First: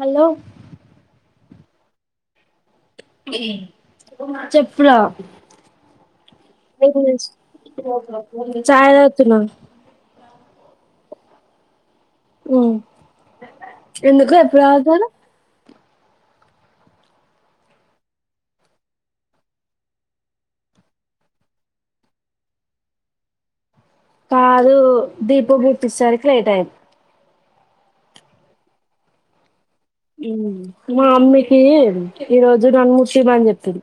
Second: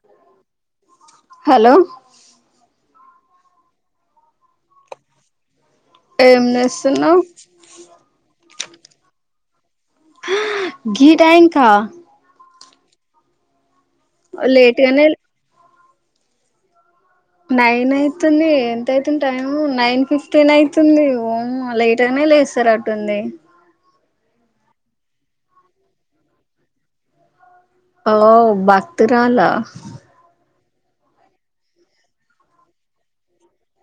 Hello hello చెప్పురా ఏం చేస్తున్నావ్ చయ తగుతున్నా హా గీ టైం కా ఉం ఎందుకు ఎప్పుడు లేట్ గానే తాగుతారు నైన్ అయితుంది ఎంత అయితుంది టైమ్ నైన్ ఫిఫ్టీన్ అయితుంది ఓమ్మో లేట్ అయిన లేస్తారటుంది కాదు దీపమ్ముటిసరికి లెట్ అయి ఒ బక్తరాల మా అమ్మికి ఈరోజు నన్ను ముట్టియని చెప్పింది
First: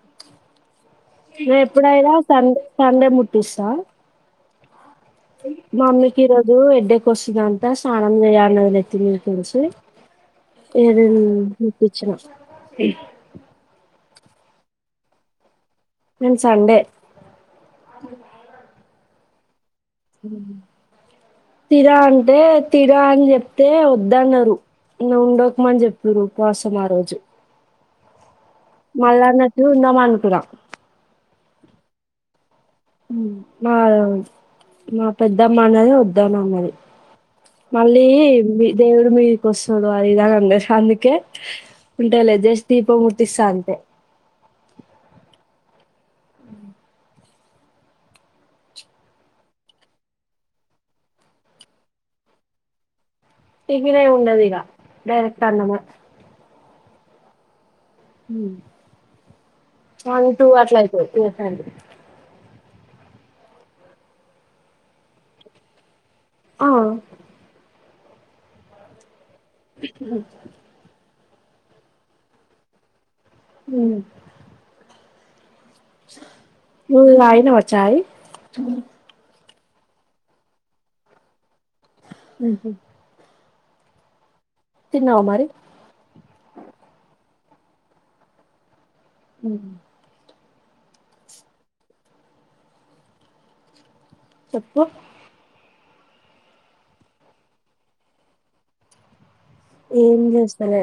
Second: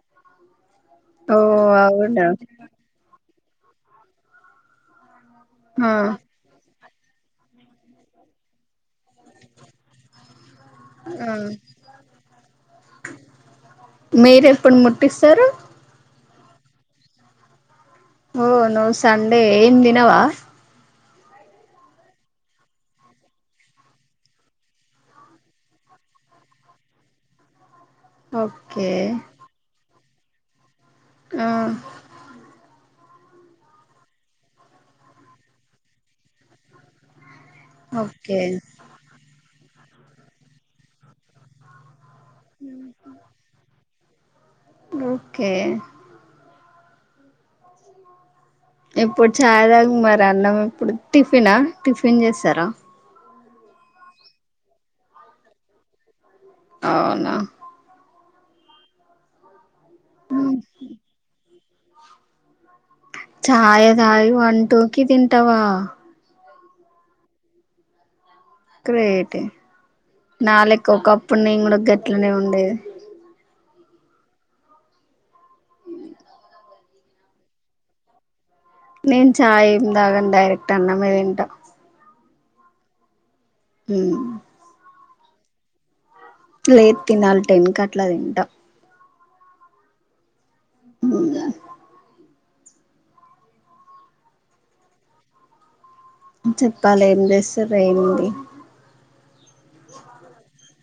ఓ నె ఎప్పుడైనా అవునా సండే సండే ముట్టిస్తా ఆ మమ్మకి ఈ రోజు ఎడ్డె కొస్తుందంట స్నానం చేయ్య అన్నది నెత్తి మీదికెళ్లి ఎగ నేన్ ఆ ముట్టిచ్చిన మీరెప్పుడు ముట్టిస్తారు నేన్ సండే ఓ నువ్ సండే ఏం దినవా తిన అంటే తిన అని చెప్తే వొద్దన్నారు ఇంగా ఉండకుమని చెప్పిర్రు ఉపవాసం ఆ రోజు ఓకే మళ్ళా అన్నట్లు ఉందాం అనుకున్నా ఆ మా మా పెద్దమ్మ అన్నది వద్దనన్నది మళ్ళీ ఓకే మీ దేవుడు మీదికొస్తాడు అది ఇదాన్నది అందుకే ఉంటలె జస్ట్ దీపం ముట్టిస్త అంతే ఒకే ఎప్పుడు చాయ్ తాగ మరి అన్నం ఇప్పుడు టిఫిన్ టిఫిన్ చేస్తారా టిఫిన్ ఎం ఉండదిగా డైరెక్ట్ అన్నమే అవునా వన్ టూ అట్ల అయిపోయి చాయ తగి వన్ టూ కి తింటావా అవును గ్రేటే నాలెక్క ఒకప్పుడు నేను కూడా గట్లనే ఉండేది. హ ఉ వాయిన వచ్చాయి నేను చాయ్ ఏమి తాగం డైరెక్ట్ అన్నం తింటాము. అహు ఉ తిన్నావు మరి లేదు తినాలి టెన్ కట్లా తింటా అ ఇంగ చెప్పు చెప్పాల ఏం చేసారు ఏంది? ఏం జెస్తలే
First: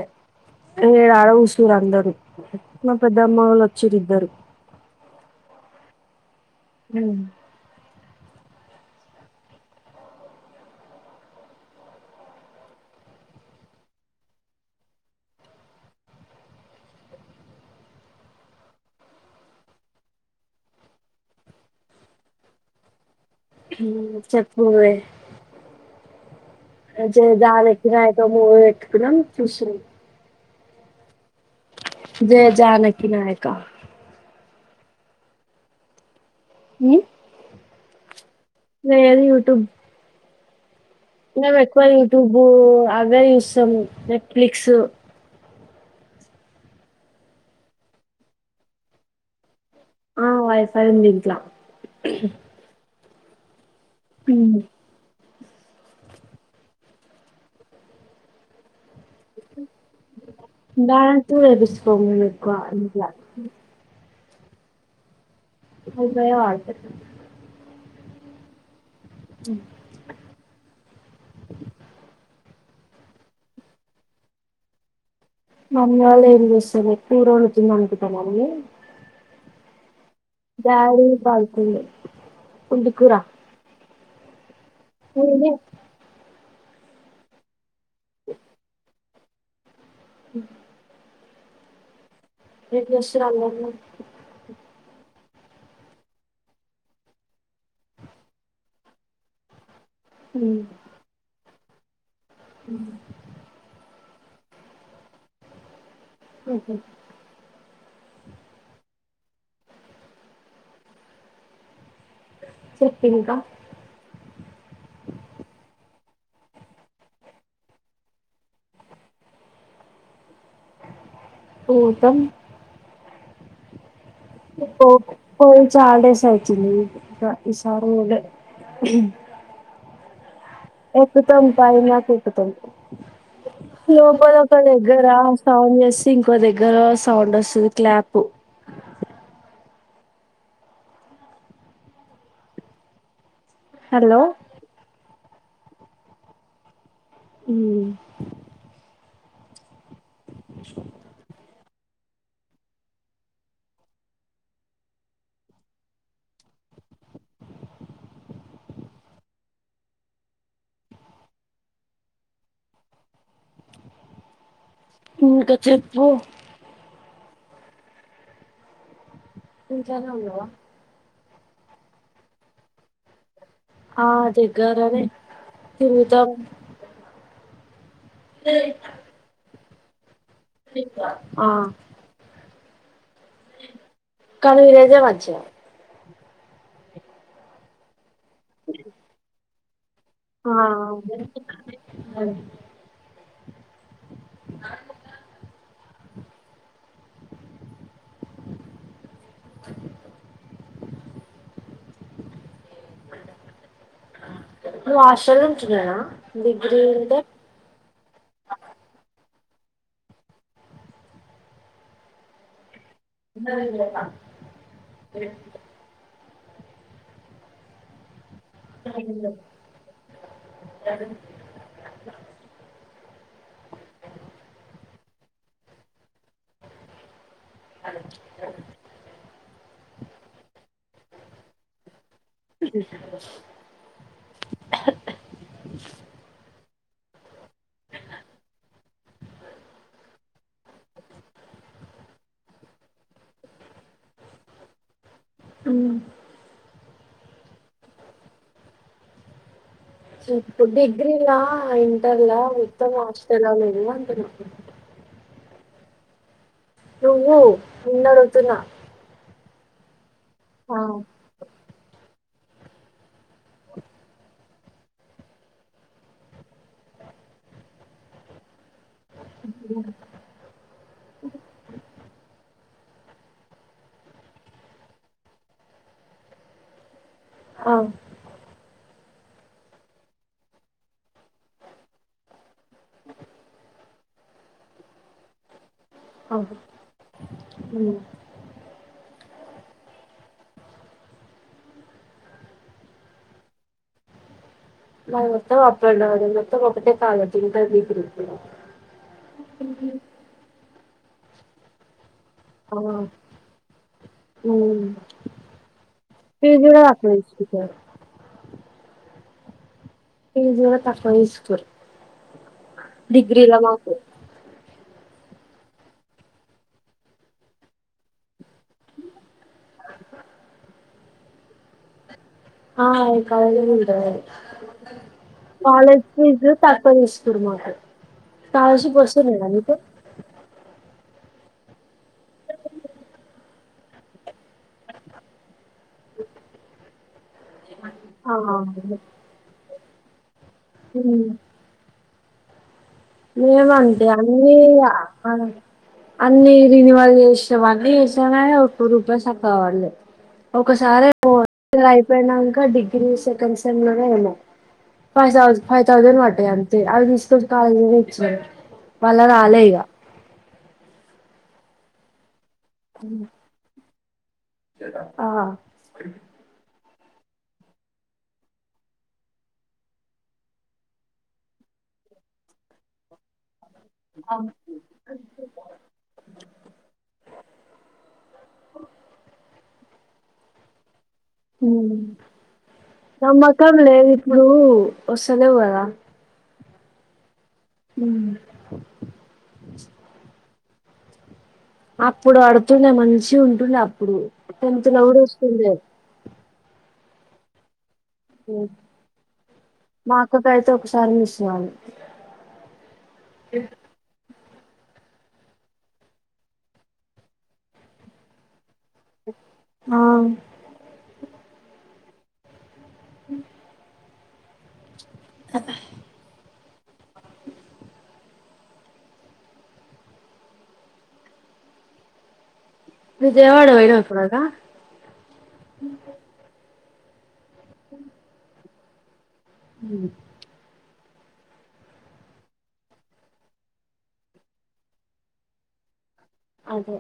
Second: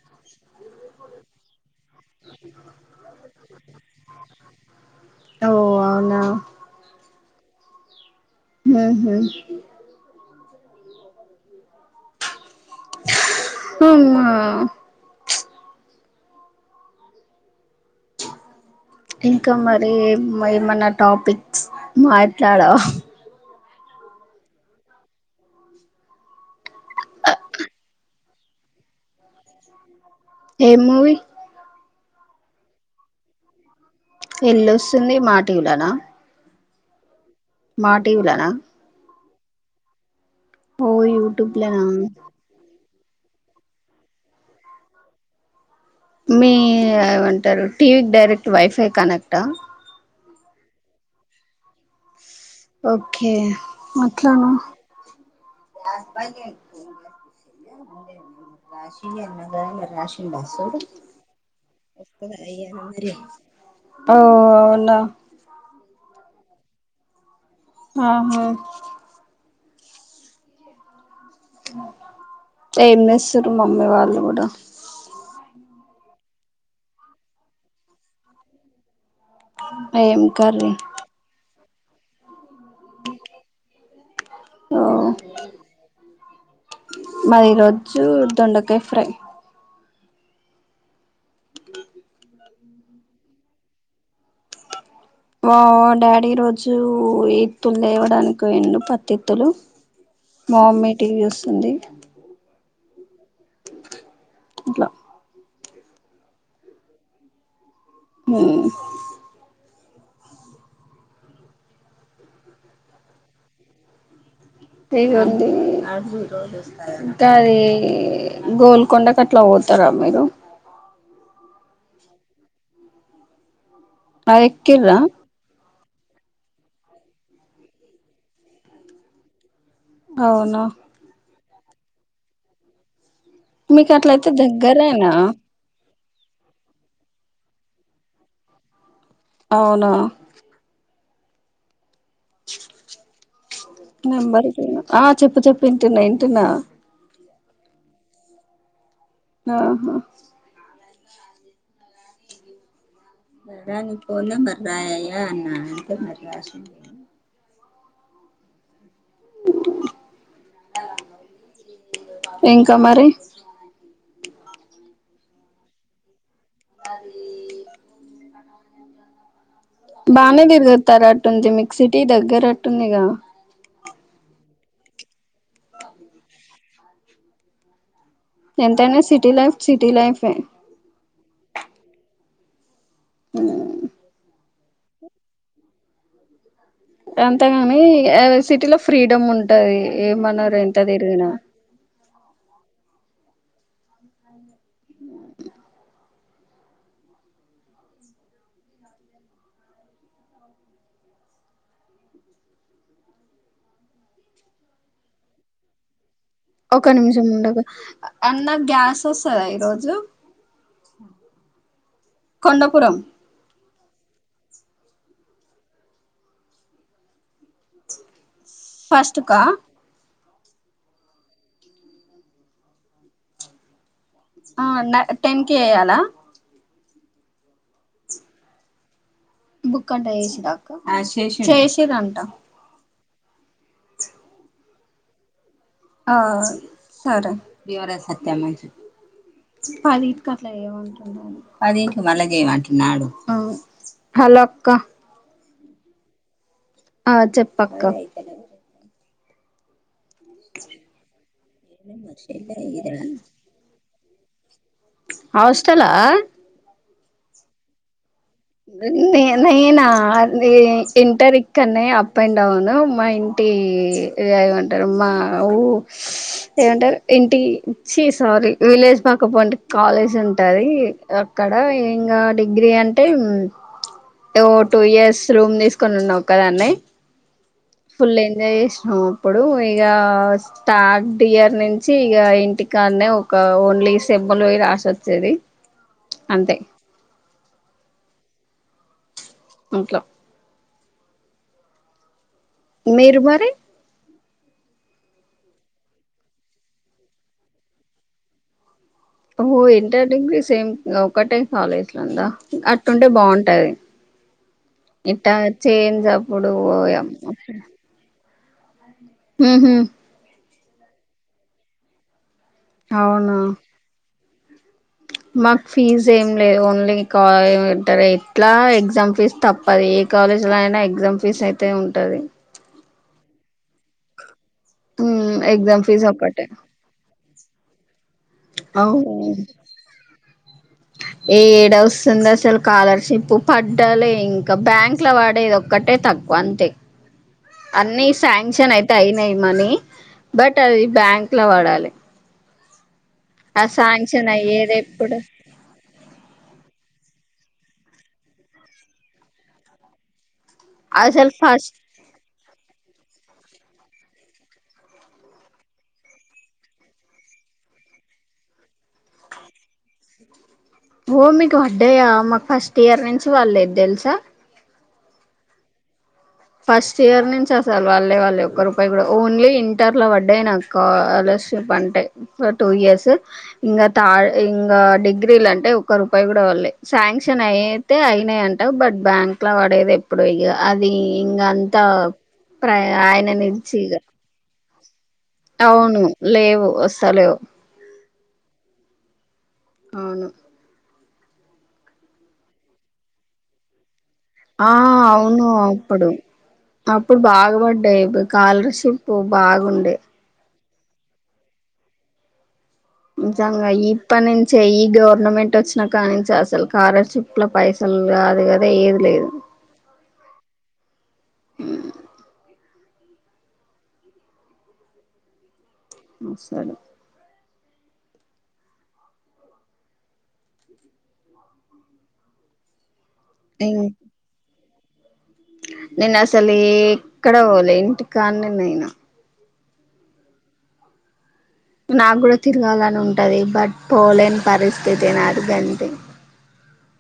ఈడ ఆడ కూసుర్రు అందరూ మా పె పెద్దమ్మ వాళ్ళు వచ్చిర్రు ఇద్దరు ఓ అవునా ఉ ఉహు అమ్మా చ్ ఇంకా మరి మై మన టాపిక్స్ మాట్లాడావ ఉమ్ చెప్పు వే జయ జానకి నాయక మూవీ పెట్టుకున్నాం చూస్తున్నాం. ఏం మూవీ? జయ జానకి నాయకా ఎల్లోస్తుంది మాటివి లోన ఉ మాటివి లన టుబ్ ఓ మేము యూట్యూబ్ ఎక్కువ లోనా యూట్యూబు అవే చూస్తాం నెట్ఫ్లిక్సు. మీ ఏమంటారు టీవీకి డైరెక్ట్ వైఫై కనెక్టా? ఆ వైఫ్ ఉంది ఇంట్ల ఓకే అట్లానా [inaudible] దానంత్పూర్ ఎపిస్సుకోము ఎక్కువ అంతగా ఓ అవునా వైఫై ఏ వాడతారు ఆహ మ్ ఏం ఎస్సుర్రు మమ్మీ వాళ్ళు కూడా మమ్మి వాళ్ళు ఏం చేస్తుర్రు కూర వండుతుంది అనుకుంటున్న మల్లి ఏం కర్రీ? కూర పుంటికూర ఓ నేనె మాది ఈ రోజు దొండకాయ ఫ్రై ఉమ్ ఏం చేస్తుర్రు అన్న వాళ్ళు. మా డాడీ రోజు ఇత్తులు తేవడానికి పోయిండు పత్తి ఇత్తులు. మా మమ్మీ టీవీ చుస్తుంది. ఉమ్. అట్లా ఉహు. ఉమ్. చెప్పు ఇంక. ఏం ఉంది ఇంకా అది గోల్కొండకు అట్లా పొదాం. వస్తారా మీరు. ఉమ్ పోతాం. ఆహ్ ఎక్కింరా. పోయి చాలా డేస్ వచ్చింది ఇంకా ఈసారి పోలే ఉమ్. అవును. ఎక్కుతాం పైనకు ఎక్కుతం. మీకు అట్లయితే లోపల ఒక దగ్గర దగ్గరేనా స్నానం చెస్. ఇంకో దగ్గర సౌండ్ వస్తుంది క్లాప్. అవునా. హలో నెంబర్ ఆహ్ చెప్పు చెప్పు వింటున్నా వింటున్నా. ఉమ్. ఆహా. సరే నీ ఫోన్ నెంబర్ రాయి అయ్యా అన్నా ఏంటో మరి రాసిండో. ఉమ్ ఇంకా మరి. ఇంకా చెప్పు. ఇంట్లోనే ఉన్నావా బానేదిర్గతారట్టు ఉంది మీకు సిటీ దగ్గరట్టుందిగ. ఆహ్ దగ్గారే తిరుగుతాం. ఎంతైనా సిటీ లైఫ్ సిటీ లైఫే. ఆహ్. ఉమ్. కానీ ఈరోజే వచ్చిన. అంతే గాని సిటీ లో ఫ్రీడమ్ ఉంటది. ఏమన్నరు ఎంత తిరిగిన. అవును. నారం ఉమ్. [inaudible] రషన్ నుంచిగాద. ఒక నిమిషం ఉండాగు అన్న గ్యాస్ వస్. ఆహ్ ఈరోజు కొండాపురం. ఉమ్. ఫస్ట్కా. ఏడుంది. ఆహ్ నా టెన్ కీ చేయ్యాలా. ఆహ్. బుక్ంటా చేసిండ్రా అక్క ఆహ్ చేసింరంట. ఉమ్ ఆహ్. అ సరే పది ఇంట్కి మళ్లజెమంటున్నాడు హాలో అక్క అ ఆ చెప్పక్క ఇప్పుడు డిగ్రీ లా ఇంటర్ లా [unintelligible] అంటున్నా అస్టలా నువ్వు నిన్నడు నె నేనా ని ఆ ఇంటరీక్ ఇక్కన్నే అప్ అండ్ డౌను మా ఇంటి ఏమంటారు మా ఊ ఏమంటారు ఇంటి చి సారీ విలేజ్ పక్కపొంటి కాలేజ్ ఉంటది అక్కడ ఇంగా డిగ్రీ అం టే ఓ టూ ఇయర్స్ రూమ్ తీసుకొని ఉన్నా ఒక్కదాన్నే ఆ ఫుల్ ఎంజాయ్ చేసినాం అప్పుడు ఇగా స్టాట్ టియర్ నించి ఇగ ఇంటికాన్నే ఒక ఓన్లీ సెమ్ములు పోయి రాసి వచ్చేది అ అంతే అట్లా మీరు మరి మ మొత్తం అప్పడౌన్ ఎ మొత్తం ఒకటే కాలేజ్ ఇంటర్ డిగ్రీ ఓహో ఇంటర్ డిగ్రీ సేమ్ ఒకటే కాలేజ్ లో ఉందా ఆ! అటుంటే బాగుంటది హ్మ్. ఇట్టా చేేంజప్పుడు ఫీజు కూడా తక్కువ ఓయమ్మో తీసుకుంటారు. ఉహు పిజీలో తక్కువ తీసుకోరు అవునా డిగ్రీలా మాకు మాకు ఫీజ్ ఏం లేదు ఓన్లీ కా ఎం అంటారు ఎట్లా ఎగ్జామ్ ఫీజ్ తప్పది ఏ కాలే జెల్నైనా ఎగ్జామ్ ఫీజ్ అయితే ఉంటది ఆ ఎ కాలేజ్ల్ ఉంటది ఉమ్ ఎగ్జామ్ కాలేజ్ ఫీజ్ ఒక్కటే తక్కువ తిస్ కుర్మాక కాలర్షిప్ అవును వస్తలేదా నీకు ఏడ వస్తుంది అసలు స్కాలర్షిప్ పడ్డాలి ఇంకా బ్యాంక్ లో పడేది ఒక ఒక్కటే తక్కువ అంతే అన్నిీ ఆ! శాంక్షన్ అయితే అయినాయి మనీ బట్ అది బ్యాంక్ ల పడలె మేమంతే అయ్యేది అన్నిగ ఎప్పుడు అన్ని రినివల్ చేసి ఇవన్నీ చేసినగా ఒక్క రూపాయి సక్కగా పల్లె ఒకసారి అసలు ఫస్ట్ అయిపోయినంక డిగ్రీ సెకండ్ సెమ్లనో ఏమో ఫైవ్ థౌజ ఫైవ్ థౌజండ్ పడ్డాయ్ అంతే అవ్విసిపెట్టి కాలేజ్పొ మళ్ళ రాలె ఇగ ఓ మీకు పడ్డాయా మాకు ఫస్ట్ ఇయర్ నుంచి వల్లేద్ తెల్సా ఆ ఫస్ట్ ఇయర్ నుంచి అసలు వళ్ళే వళ్ళే ఒక్క రూపాయి కూడా ఓన్లీ ఇంటర్ల పడ్డాయి నాకు కాలర్షిప్ వన్ టై టూ ఇయర్స్ ఇంగా థా ఇంగా డిగ్రీల అంటే ఒక్క రూపాయి కూడా వళ్ళే శాంక్షన్ అయితే అయినాయి అ బట్ బ్యాంక్ల పడేది ఎప్పుడు ఇగా అది ఇంగా అంతా ప్ర నమ్మకం ఆయననించిగా లేదు ఇప్పుడు వస్తలేవు కదా అవును లేవు ఓస్సలెవ్ ఉమ్ ఔను అప్పుడు అడుతుండే మంచి ఉంటుండే అప్ ఆ ఔను అప్పుడు అప్పుడు బాగ బడ్డాయ్ బుక్ స్కాలర్ షిపు బాగుండే రైతో ఒక్ సారి ఊశ్ నా నిజాంగా ఇప్ప నీన్ చెయ్ గౌర్నమెంట్ కోచ్చినా కానించి అస్సల్ స్కాలర్ షిప్ ల పైసల్ గాదు గా దైయ్ ఏది లేదు ఆ ఉమ్ హుమ్ ఆ బ్బ ఊమ్ సడే విజయ్ వాడ ఓయినవ ఎప్పుడన్నా నేన్ అస్సలే ఎక్కడవోలే ఇంటి కానే నేను హుమ్ నాగూడా తిరగాలని ఉంటది బట్ పోలేన్ పరిస్థితి నాది గంతే అదే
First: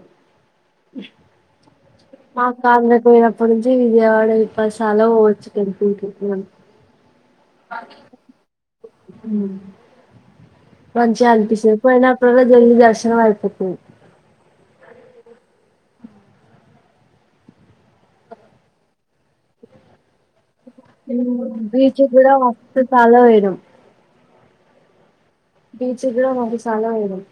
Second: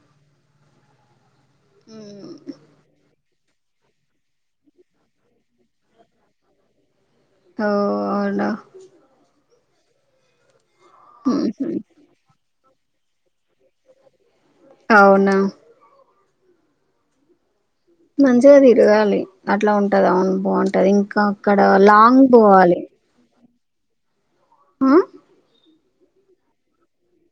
నా కాల్ నెత్తి మీదన్ పుంజి విజయ్ వాడ పసల్లో వోవచ్చు గన్పి టీక్కవోన్ ఓ కాత్ అవునా ఉమ్ మంచ్ అన్పిసది పోయినప్పుడల్లా దేవి దర్శనం ఐపోతది ఔనా మంచిగా దీరాగాలి అట్లా ఉంటద్ ఔన్ బాఉం టదీ ఇంకా అక్కడ బీచ్ లాంగ్ కూడా బోవాలి మస్తు చాలా పోయినం ఆ బీచుగ్రవ్ అది చాలా వైరల్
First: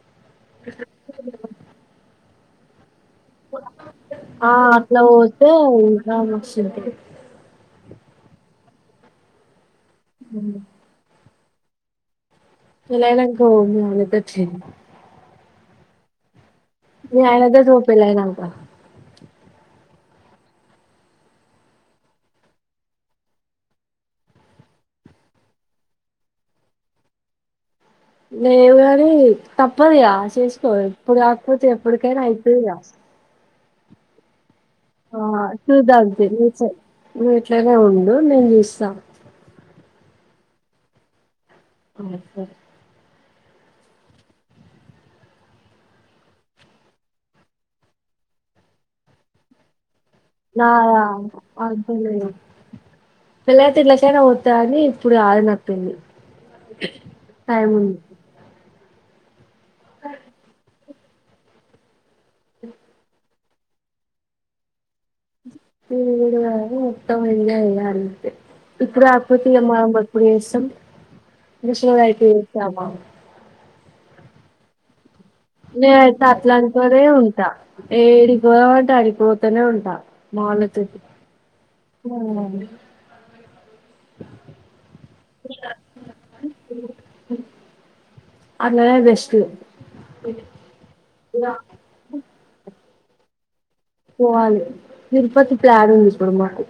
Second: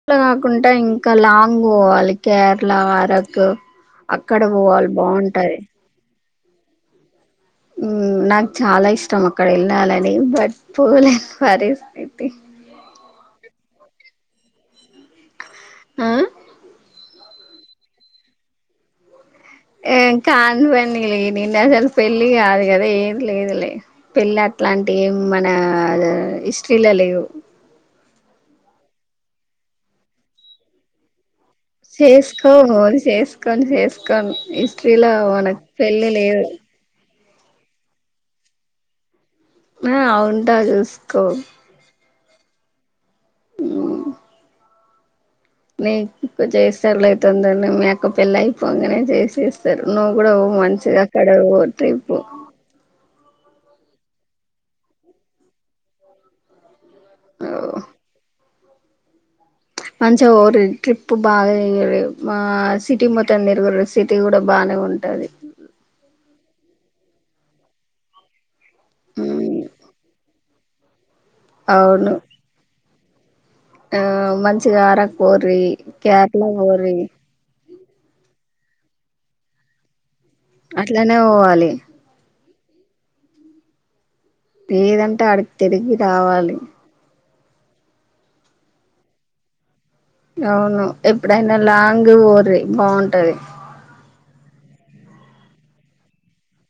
ఇట్ల గాకుండా ఇంకా లాంగ్ బోవాలి కేర్ ళా అట్ ఆ అట్లా పోతే బాగుంటది ఇంక మస్స్ ఉంటది ఉమ్ నాక్ చాలా ఇష్టం అక్కడ ఏళ్ళాలని బట్ పోలేన్ పరిస్థిత్ యేలైలంక మా మమ్మీ మళ్ళీ లేటర్ చేన్ ఆ మీ అయనతోట్ పో పెళ్ళైనంక ఏ కాన్ పనిలే నేన్ అస్సల్ పెళ్ళి గాదు గదా ఏమ్ లేదులే పెళ్ అట్ ట్లాంటి ఏమ్ మన అదో హిస్ట్రీలో లేవు లేేవు గాని తప్పద్ గా చేసుకో ఇప్పు గాగ్ చేేస్కో చేస్కోన్ చేేస్కోన్ ఇస్ ట్రిలా మనక్ పెళ్ళి లేదు నువ్ ఇట్లానే ఉండు నేన్ జుస్స నా ఆ వుంటా జూస్ కో హాయ్ సార్ ఉమ్ నిక్ జేస్తర్ లే తొందర్నె మీ అక్క పెళ్ళై పోంగనే చేసేస్తరు నువ్ గూడా వో నా మంచిగా అక్కడవోతైపో అనుకోలేదు పెళ్ళైతే ఏల్లకైనా వోతాఅని ఇప్పుడు రాదు నా పెళ్లి టైముంది మంచిగా హఓ ట్రిప్ బాగా ఇ ఆ సిటీ మత్త త్తన్నీరు గుర సిటీ కూడా బానే ఉం విరుగుడు గాని మొత్తం వెంగ ఇలా అంతే ఇప్పుడు మ్మ్ ఆకతయ మాం పప్పుడు చేస్తాం నిసలుగా అవును అయితే చేస్తావా ఆ మంచిగా ఆర నేన అయితే అట్లమ్ తోనే ఉంటా ఏడికో అంట అడికిపోతనే ఉంటా. మాలుతికి అట్లనే పోవాలి ఉహు లేదంటే అడికి తిరిగి రావాలి అలానే వెస్ట్లు అవును ఎప్పుడైనా లాంగ్ ఓరి బావుంటది. పోవాలి తిరుపతి ప్లాన్ ఉంది ఇప్పుడు మాకు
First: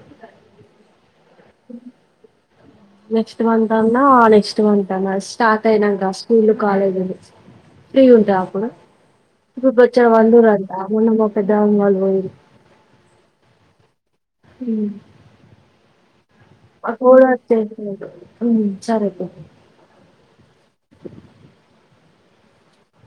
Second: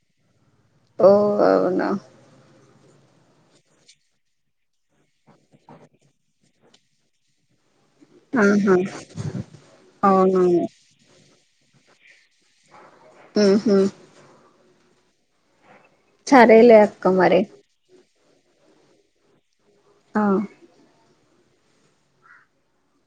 ఓ అవునా నెక్స్ట్ మంత్ అన్నా ఆ నెక్స్ట్ మంత్ అన్న స్టార్ట్ అయినాక స్కూల్లు, కాలేజీలు ఫ్రీ ఉంటా అప్పుడు ఆహా ఇ బచ్చ వందూరు అవునవును అంతా ఉన్న పెద్దవాళ్ళు వాళ ఓయిరి ఆహా ఈ సరేలే అ అక్క మరి కూవచ్చింది మీకు ఉమ్ సరే లే ఆ